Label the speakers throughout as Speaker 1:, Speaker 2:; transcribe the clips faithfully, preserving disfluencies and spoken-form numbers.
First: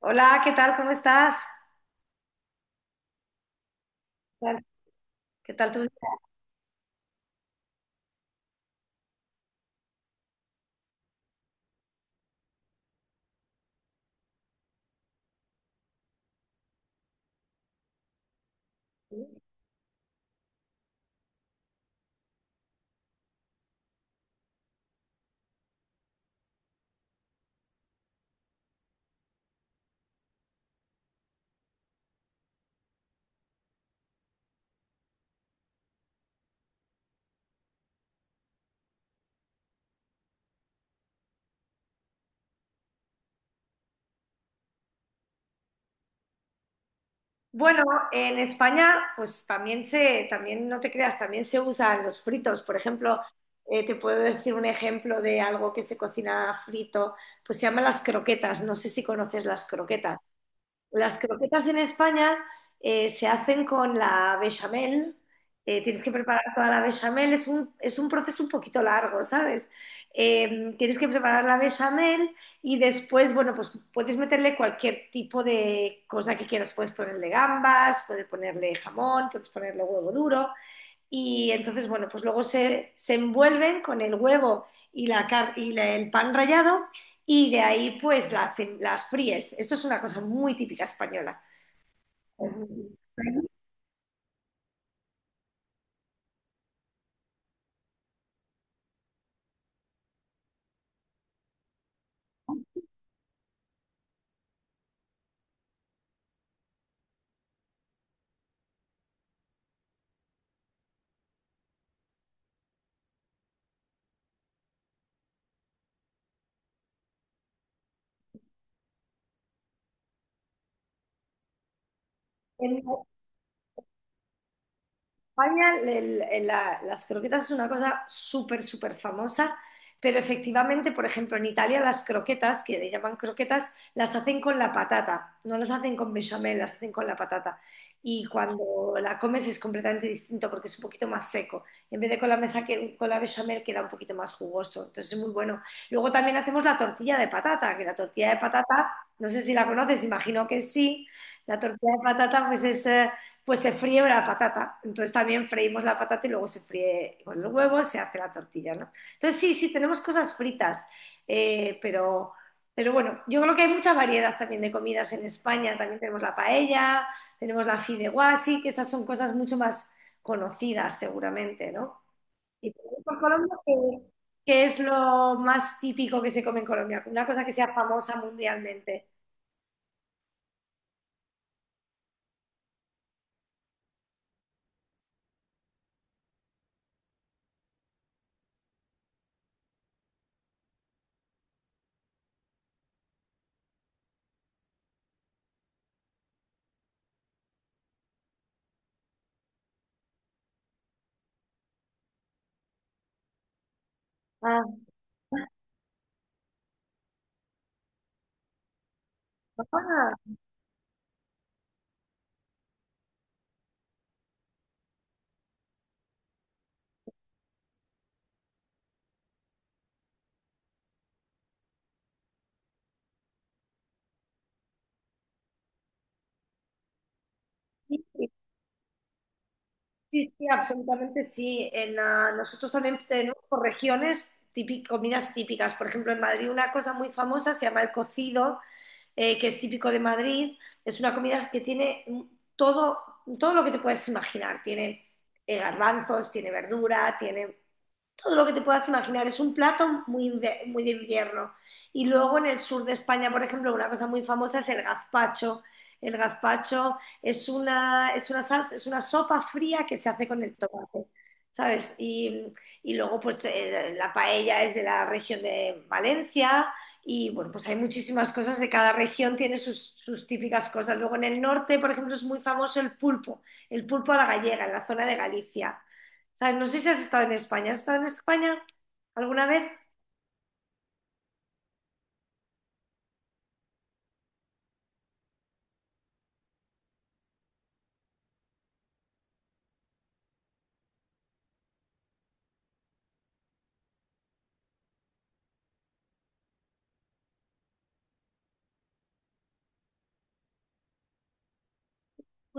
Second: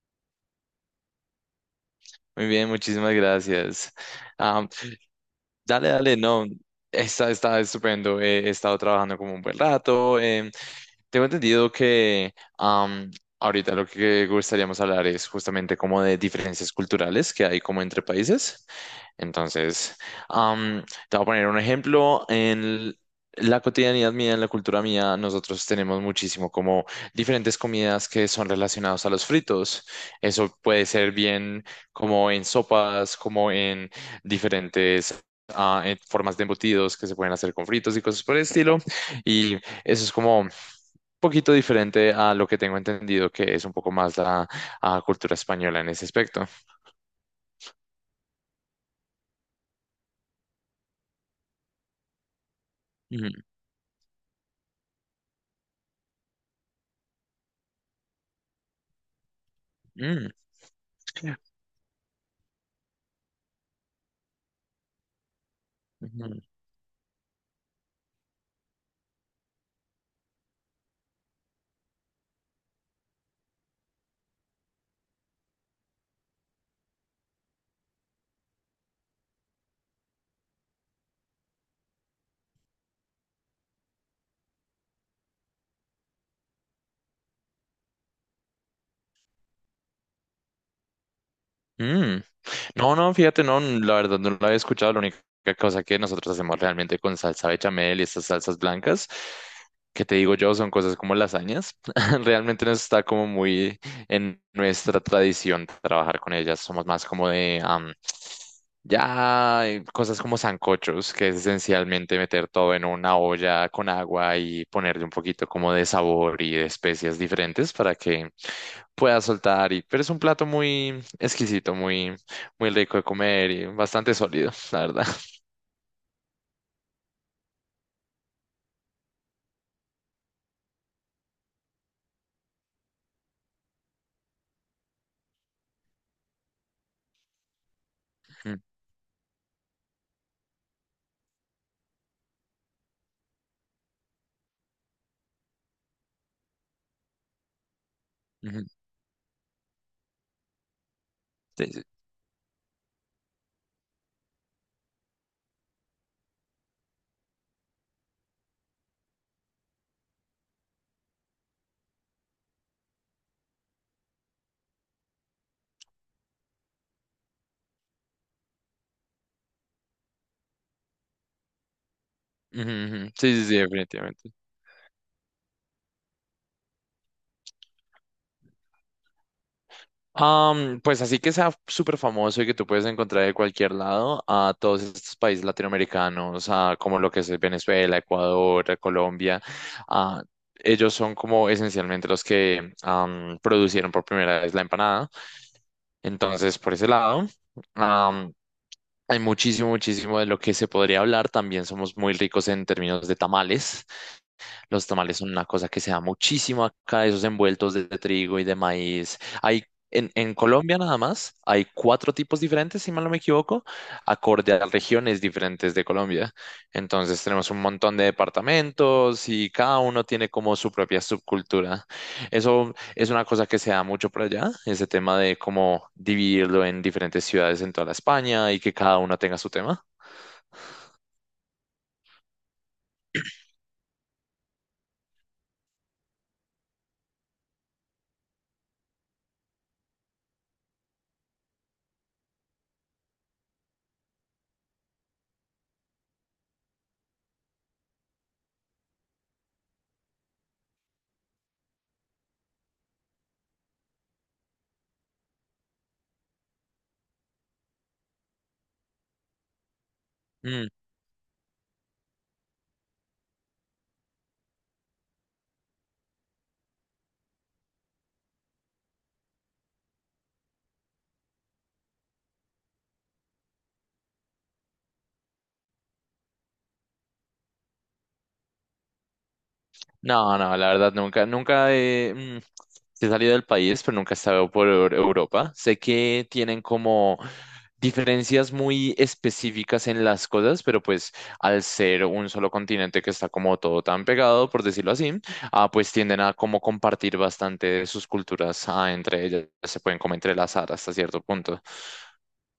Speaker 1: Hola, ¿qué tal? ¿Cómo estás?
Speaker 2: Muy bien, muchísimas gracias.
Speaker 1: ¿Qué tal?
Speaker 2: Am,
Speaker 1: ¿Qué tal tu-
Speaker 2: dale, dale, no, está, está estupendo. eh, He, estado trabajando como un buen rato. Em, tengo entendido que am, ahorita lo que gustaríamos hablar es justamente como de diferencias culturales que hay como entre países. Entonces, am, te voy a poner un ejemplo. En la cotidianidad mía, en la cultura mía, nosotros tenemos muchísimo como diferentes comidas que son relacionadas a los fritos. Eso puede ser bien como en sopas, como en diferentes... ah, en formas de embutidos que se pueden hacer con fritos y cosas por el estilo. Y eso es como poquito diferente a lo que tengo entendido, que es un poco más la ah, cultura española en ese aspecto.
Speaker 1: Bueno, en España, pues también se, también no te creas, también se usan los fritos. Por ejemplo,
Speaker 2: Mm,
Speaker 1: eh, te puedo decir un ejemplo de algo que se cocina frito, pues se llama las croquetas. No sé si conoces las croquetas.
Speaker 2: mm,
Speaker 1: Las croquetas en España eh, se hacen con la bechamel. eh, tienes que
Speaker 2: mm,
Speaker 1: preparar toda la bechamel. Es un, es un proceso un poquito largo, ¿sabes? Eh, tienes que preparar la bechamel y después, bueno, pues puedes meterle cualquier tipo de cosa que quieras. Puedes ponerle gambas, puedes ponerle jamón, puedes ponerle huevo duro y entonces, bueno, pues luego se, se envuelven con el huevo y, la, car- y la- el pan rallado y de ahí pues las, las fríes. Esto es una cosa muy típica española.
Speaker 2: mm. No, no, fíjate, no, la verdad no lo había escuchado. La única cosa que nosotros hacemos realmente con salsa bechamel y estas salsas blancas, que te digo yo, son cosas como lasañas. Realmente no está como muy en nuestra tradición trabajar con ellas. Somos más como de am, ya eh, cosas como sancochos, que es esencialmente meter todo en una olla con agua y ponerle un poquito como de sabor y de especias diferentes para que pueda soltar. Y, pero es un plato muy exquisito, muy muy
Speaker 1: En-
Speaker 2: rico de comer y bastante sólido, la verdad.
Speaker 1: España el- el- la- las croquetas es una cosa súper, súper famosa, pero efectivamente, por ejemplo, en Italia las croquetas, que le llaman croquetas, las hacen con la patata, no las hacen con bechamel, las hacen con la patata. Y
Speaker 2: Ujú,
Speaker 1: cuando la comes es completamente distinto porque es un poquito más seco. En vez de con la mesa que, con la bechamel queda un poquito más jugoso, entonces es muy bueno. Luego también hacemos la tortilla de patata, que la tortilla de
Speaker 2: ujú.
Speaker 1: patata, no sé si la conoces, imagino que sí. La
Speaker 2: Sí, sí.
Speaker 1: tortilla de patata pues es... eh, pues se fríe la patata. Entonces también freímos la patata y luego se fríe con los huevos, se hace la tortilla, ¿no? Entonces sí, sí, tenemos cosas fritas, eh, pero, pero bueno, yo creo que hay mucha variedad también de comidas en España. También tenemos la paella, tenemos la fideuá, sí, que estas son cosas mucho más conocidas seguramente, ¿no?
Speaker 2: Ujú,
Speaker 1: Y
Speaker 2: ujú.
Speaker 1: por
Speaker 2: Sí, sí,
Speaker 1: Colombia,
Speaker 2: sí,
Speaker 1: ¿qué,
Speaker 2: definitivamente.
Speaker 1: ¿qué es lo más típico que se come en Colombia? Una cosa que sea famosa mundialmente.
Speaker 2: Am, pues así que sea súper famoso y que tú puedes encontrar de cualquier lado a todos estos países latinoamericanos, a como lo que es Venezuela, Ecuador, Colombia, ah, ellos son como esencialmente los que am, producieron por primera vez la empanada. Entonces, por ese lado, am, hay muchísimo, muchísimo de lo que se podría hablar. También somos muy ricos en términos de tamales.
Speaker 1: Ah,
Speaker 2: Los tamales son una cosa que se da muchísimo acá, esos envueltos de trigo y de maíz. Hay en,
Speaker 1: ah,
Speaker 2: en Colombia nada más, hay cuatro tipos diferentes, si mal no me equivoco, acorde a las regiones diferentes de Colombia. Entonces tenemos un montón de departamentos y cada uno tiene como su propia subcultura. Eso es una cosa que se da mucho por allá, ese tema de cómo dividirlo en diferentes ciudades en toda la
Speaker 1: sí.
Speaker 2: España y que cada uno tenga su tema.
Speaker 1: Sí, sí, absolutamente sí. En, ah, nosotros también tenemos por regiones típic- comidas típicas. Por ejemplo, en Madrid una cosa muy famosa se llama el cocido, eh, que es típico de Madrid. Es una comida que tiene mm, todo, todo lo que te puedes imaginar. Tiene eh, garbanzos, tiene verdura, tiene todo lo que te puedas imaginar. Es un plato muy, muy de invierno. Y luego en el sur de España, por ejemplo, una cosa muy famosa es el gazpacho. El gazpacho es una, es una salsa, es una sopa fría que se hace con el tomate, ¿sabes? Y, y luego, pues, eh, la paella es de la región de Valencia. Y bueno, pues hay muchísimas cosas de cada región, tiene sus, sus típicas cosas. Luego en el norte, por ejemplo, es muy famoso el pulpo, el pulpo a la gallega, en la zona de Galicia. ¿Sabes? No sé si has estado en España. ¿Has estado en España alguna vez?
Speaker 2: No, no, la verdad nunca, nunca he, mm, sí he salido del país, pero nunca he estado por Eu- Europa. Sé que tienen como diferencias muy específicas en las cosas, pero pues al ser un solo continente que está como todo tan pegado, por decirlo así, ah, pues tienden a como compartir bastante de sus culturas ah, entre ellas, se pueden como entrelazar hasta cierto punto.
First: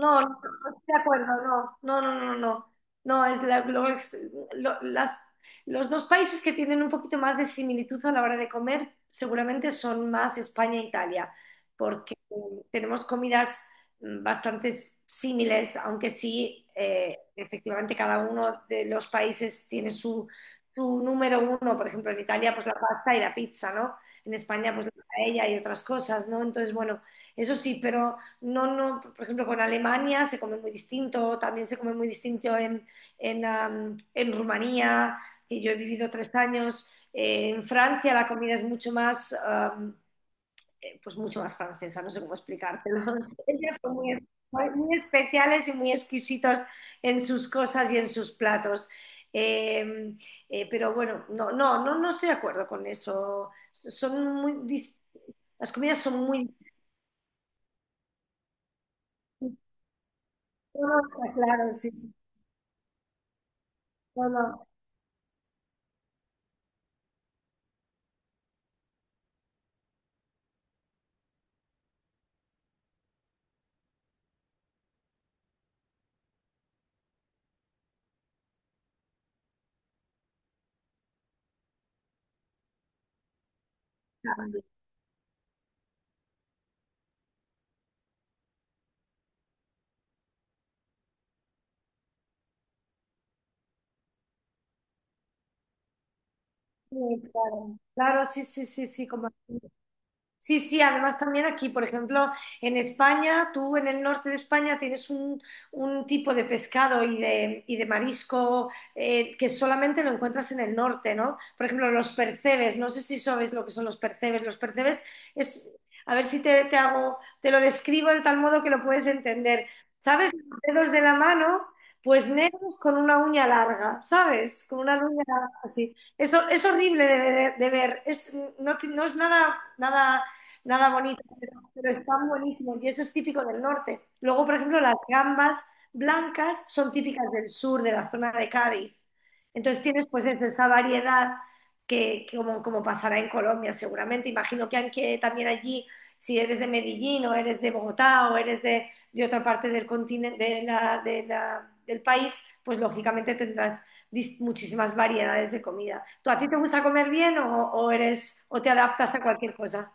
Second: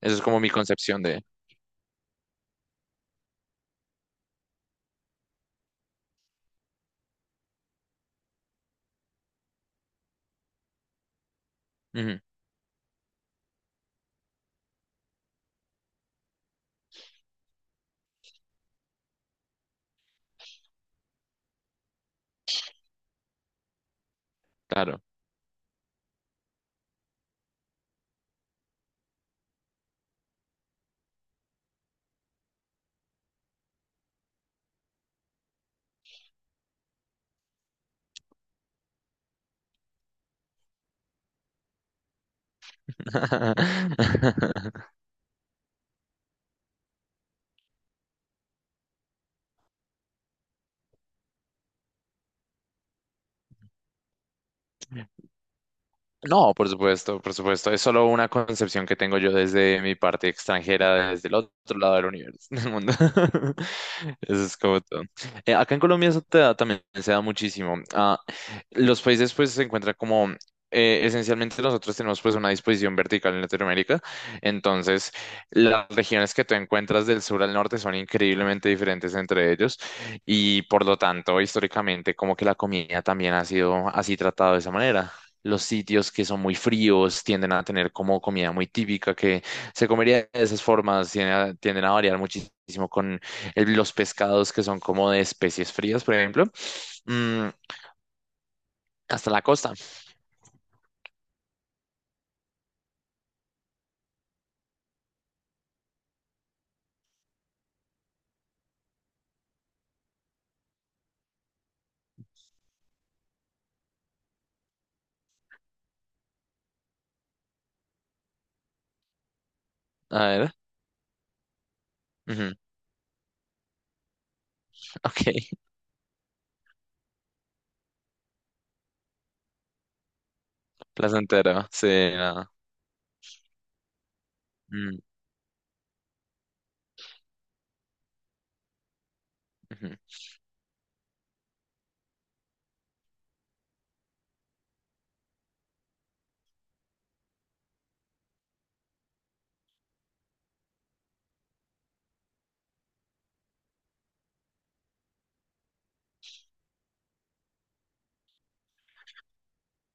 Speaker 2: Eso es
Speaker 1: no,
Speaker 2: como mi
Speaker 1: no estoy de
Speaker 2: concepción de...
Speaker 1: acuerdo, no, no, no, no, no. No, es la- lo- es- lo- las, los dos países que tienen un poquito más de similitud a la hora de comer seguramente son más España e Italia, porque
Speaker 2: Ujú,
Speaker 1: eh, tenemos comidas mm, bastante similares, aunque sí, eh, efectivamente cada uno de los países tiene su, su número uno. Por ejemplo, en Italia pues la pasta y la pizza, ¿no? En España pues
Speaker 2: claro.
Speaker 1: la paella y otras cosas, ¿no? Entonces, bueno, eso sí, pero... No, no, por ejemplo, con Alemania se come muy distinto, también se come muy distinto en, en, am, en Rumanía, que yo he vivido tres años. Eh, en Francia la comida es mucho más, am, eh, pues mucho más francesa, no sé cómo explicártelo. Ellos son muy, muy especiales y muy exquisitos en sus cosas y en sus platos. Eh, eh, pero bueno, no, no, no, no estoy de acuerdo con eso. Son muy, dis- las comidas son muy
Speaker 2: No, por
Speaker 1: distintas.
Speaker 2: supuesto, por supuesto. Es solo una concepción que tengo yo desde mi parte
Speaker 1: No, no,
Speaker 2: extranjera, desde
Speaker 1: está
Speaker 2: el
Speaker 1: claro,
Speaker 2: otro
Speaker 1: sí,
Speaker 2: lado del
Speaker 1: sí.
Speaker 2: universo, del mundo.
Speaker 1: No,
Speaker 2: Eso es
Speaker 1: no.
Speaker 2: como todo. Eh, acá en Colombia eso te da- también se da muchísimo. Ah, los países pues se encuentran como... eh, esencialmente nosotros tenemos pues una disposición vertical en Latinoamérica, entonces las regiones que tú encuentras del sur al norte son increíblemente diferentes entre ellos y por lo tanto históricamente como que la comida también ha sido así tratada de
Speaker 1: Claro,
Speaker 2: esa manera. Los sitios que son muy fríos tienden a tener como comida muy típica que se comería de esas formas, tienden a, tienden a variar muchísimo con el- los pescados que son como de especies frías, por ejemplo, mm,
Speaker 1: claro, sí, sí, sí, sí, como...
Speaker 2: hasta la costa.
Speaker 1: Sí, sí, además también aquí, por ejemplo, en España, tú en el norte de España tienes un, un tipo de pescado y de, y de marisco eh, que solamente lo encuentras en el norte, ¿no? Por ejemplo, los percebes, no sé si sabes lo que son los percebes. Los percebes es, a ver si te, te hago, te lo describo de tal modo que lo puedes entender.
Speaker 2: A
Speaker 1: ¿Sabes?
Speaker 2: ver,
Speaker 1: Los dedos de la mano, pues
Speaker 2: ujú,
Speaker 1: negros con una uña larga, ¿sabes? Con una uña
Speaker 2: ok,
Speaker 1: larga así. Eso es horrible de ver, de ver. Es, no, ti- no es nada, nada nada bonito,
Speaker 2: placentero, sí,
Speaker 1: pero están
Speaker 2: nada.
Speaker 1: buenísimos y eso es típico del norte. Luego, por ejemplo, las
Speaker 2: Mm,
Speaker 1: gambas blancas son típicas del sur, de la zona de Cádiz. Entonces
Speaker 2: ujú.
Speaker 1: tienes pues eso, esa variedad que, que como, como pasará en Colombia seguramente. Imagino que aunque también allí, si eres de Medellín o eres de Bogotá o eres de, de otra parte del continente, de la- de la- del país, pues lógicamente tendrás dis- muchísimas variedades de comida. ¿Tú a ti te gusta comer bien o, o eres o te adaptas a cualquier cosa?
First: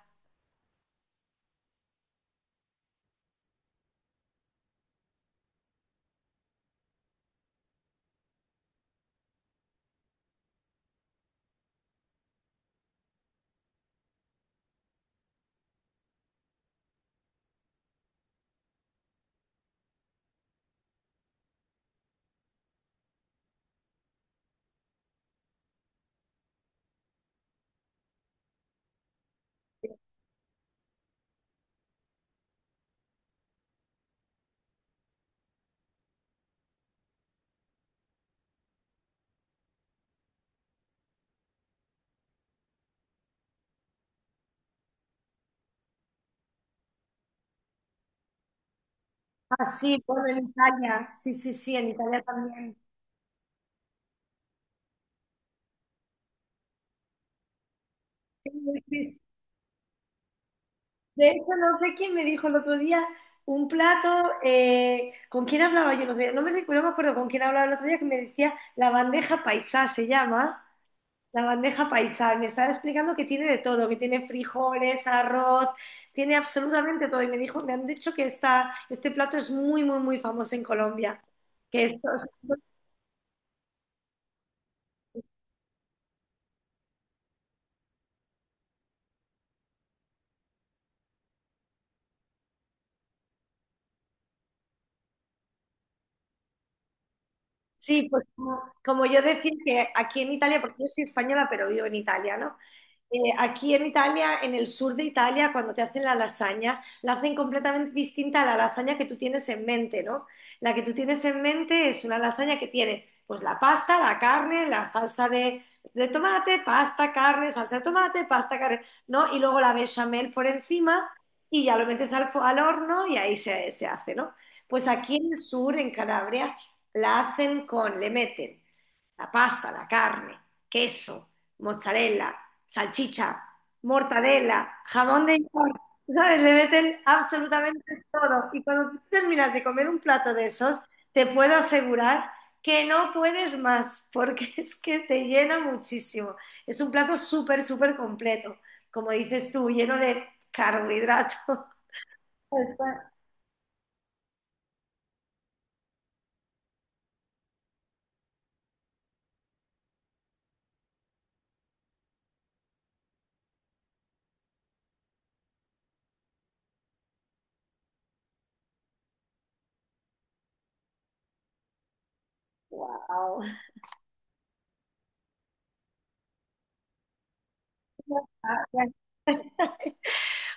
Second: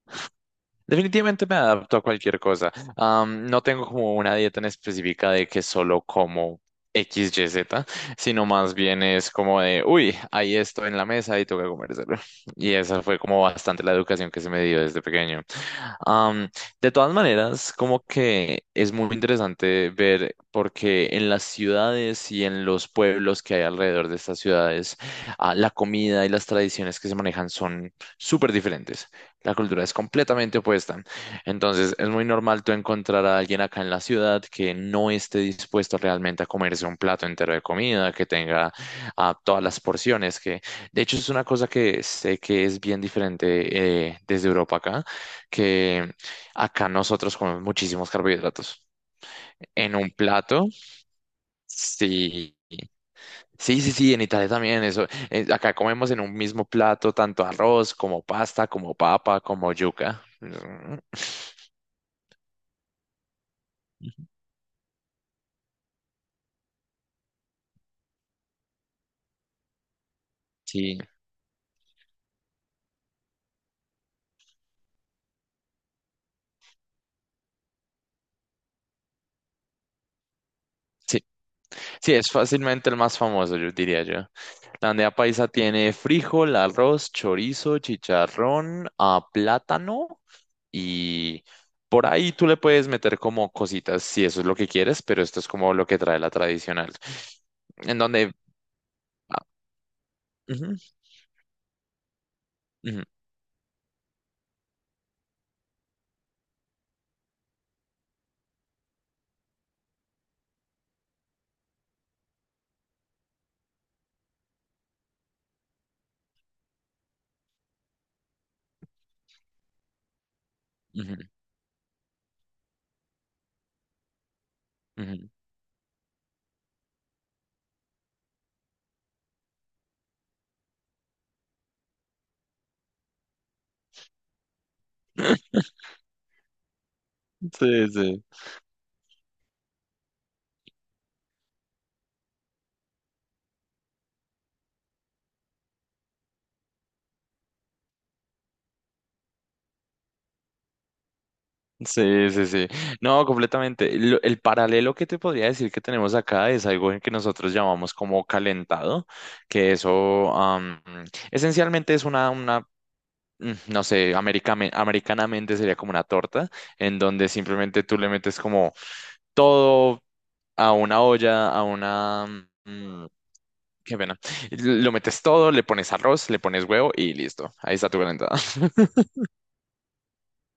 Speaker 2: Definitivamente me adapto a cualquier cosa. Am, no tengo como una dieta en específica de que solo como equis, i griega, zeta, sino más bien es como de, uy, hay esto en la mesa y tengo que comérselo. Y esa fue como bastante la educación que se me dio desde pequeño. Am, de todas maneras, como que es muy interesante ver, porque en las ciudades y en los pueblos que hay alrededor de estas ciudades, ah, la comida y las tradiciones que se manejan son súper diferentes. La cultura es completamente opuesta. Entonces, es muy normal tú encontrar a alguien acá en la ciudad que no esté dispuesto realmente a comerse un plato entero de comida, que tenga ah, todas las porciones, que de hecho es una cosa que sé que es bien diferente eh, desde Europa acá, que acá nosotros comemos muchísimos carbohidratos.
Speaker 1: Ah,
Speaker 2: En
Speaker 1: sí,
Speaker 2: un
Speaker 1: bueno, en
Speaker 2: plato,
Speaker 1: Italia. Sí, sí, sí, en Italia
Speaker 2: sí.
Speaker 1: también.
Speaker 2: Sí, sí, sí, en Italia también eso. Eh, acá comemos en un mismo plato tanto arroz como pasta,
Speaker 1: Sí,
Speaker 2: como
Speaker 1: sí.
Speaker 2: papa, como yuca. Mm,
Speaker 1: De hecho, no sé quién me dijo el otro día un plato. Eh, ¿con quién hablaba yo el otro día? No me recuerdo, no me acuerdo con quién hablaba el otro día que me decía la bandeja paisá, se llama.
Speaker 2: sí,
Speaker 1: La bandeja paisá. Y me estaba explicando que tiene de todo, que tiene frijoles, arroz, tiene absolutamente todo. Y me dijo, me han dicho que esta, este plato es muy, muy, muy famoso en Colombia.
Speaker 2: sí,
Speaker 1: Que esto,
Speaker 2: sí, es fácilmente el más famoso, yo diría yo. La bandeja paisa tiene frijol, arroz, chorizo, chicharrón, ah, plátano y por ahí tú le puedes meter como cositas si eso es lo que quieres, pero esto es como lo que trae la tradicional. En
Speaker 1: sí, pues
Speaker 2: donde...
Speaker 1: como, como yo
Speaker 2: ah,
Speaker 1: decía que aquí en Italia,
Speaker 2: ujú,
Speaker 1: porque yo soy española, pero vivo en Italia, ¿no? Eh, aquí en Italia, en el sur de Italia, cuando te hacen la lasaña, la hacen completamente distinta a la lasaña que tú tienes en mente, ¿no? La que tú tienes en mente es una lasaña que tiene pues la pasta, la carne, la salsa de, de tomate, pasta, carne, salsa de tomate, pasta, carne, ¿no? Y luego la bechamel por encima
Speaker 2: ujú, ujú,
Speaker 1: y ya lo metes al, fo- al horno y ahí se, se hace, ¿no? Pues aquí
Speaker 2: ujú.
Speaker 1: en el sur, en Calabria, la hacen con, le meten la pasta, la carne, queso, mozzarella, salchicha, mortadela, jamón de york, ¿sabes? Le meten
Speaker 2: Sí,
Speaker 1: absolutamente
Speaker 2: sí.
Speaker 1: todo. Y cuando tú terminas de comer un plato de esos, te puedo asegurar que no puedes más, porque es que te llena muchísimo. Es un plato súper, súper completo, como dices tú, lleno de carbohidratos.
Speaker 2: Sí, sí, sí. No, completamente. Lo- El paralelo que te podría decir que tenemos acá es algo en que nosotros llamamos como calentado, que eso am, esencialmente es una, una, mm, no sé, americame- americanamente sería como una torta, en donde simplemente tú le metes como todo a una olla, a una... mm,
Speaker 1: Wow.
Speaker 2: qué pena. Lo metes todo, le pones arroz, le pones huevo y listo. Ahí está tu calentada.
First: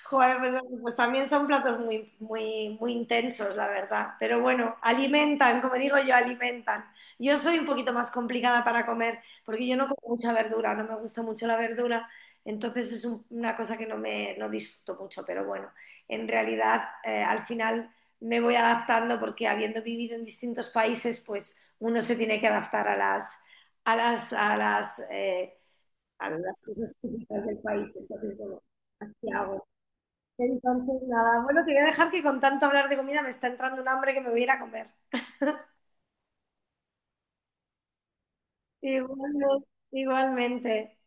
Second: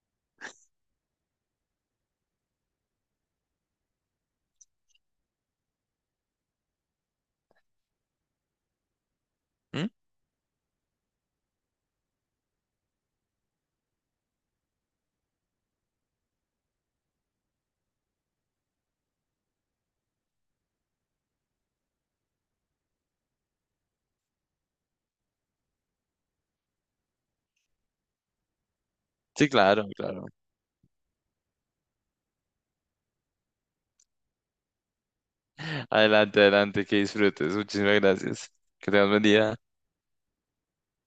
Speaker 1: Joder, pues, pues también son platos muy, muy, muy intensos, la verdad. Pero bueno, alimentan, como digo yo, alimentan. Yo soy un poquito más complicada para comer, porque yo
Speaker 2: ¿Mm?
Speaker 1: no como mucha verdura, no me gusta mucho la verdura, entonces es un- una cosa que no me no disfruto mucho, pero bueno, en realidad eh, al final me voy adaptando porque habiendo vivido en distintos países, pues uno se tiene que adaptar a las a las a las eh, a las cosas típicas del país. Entonces, bueno, ¿qué
Speaker 2: Sí,
Speaker 1: hago?
Speaker 2: claro, claro.
Speaker 1: Entonces, nada, bueno, te voy a dejar que con tanto hablar de comida me está entrando un hambre que me voy a ir a comer.
Speaker 2: Adelante, adelante, que disfrutes. Muchísimas gracias. Que tengas buen día.
Speaker 1: Igualmente, igualmente.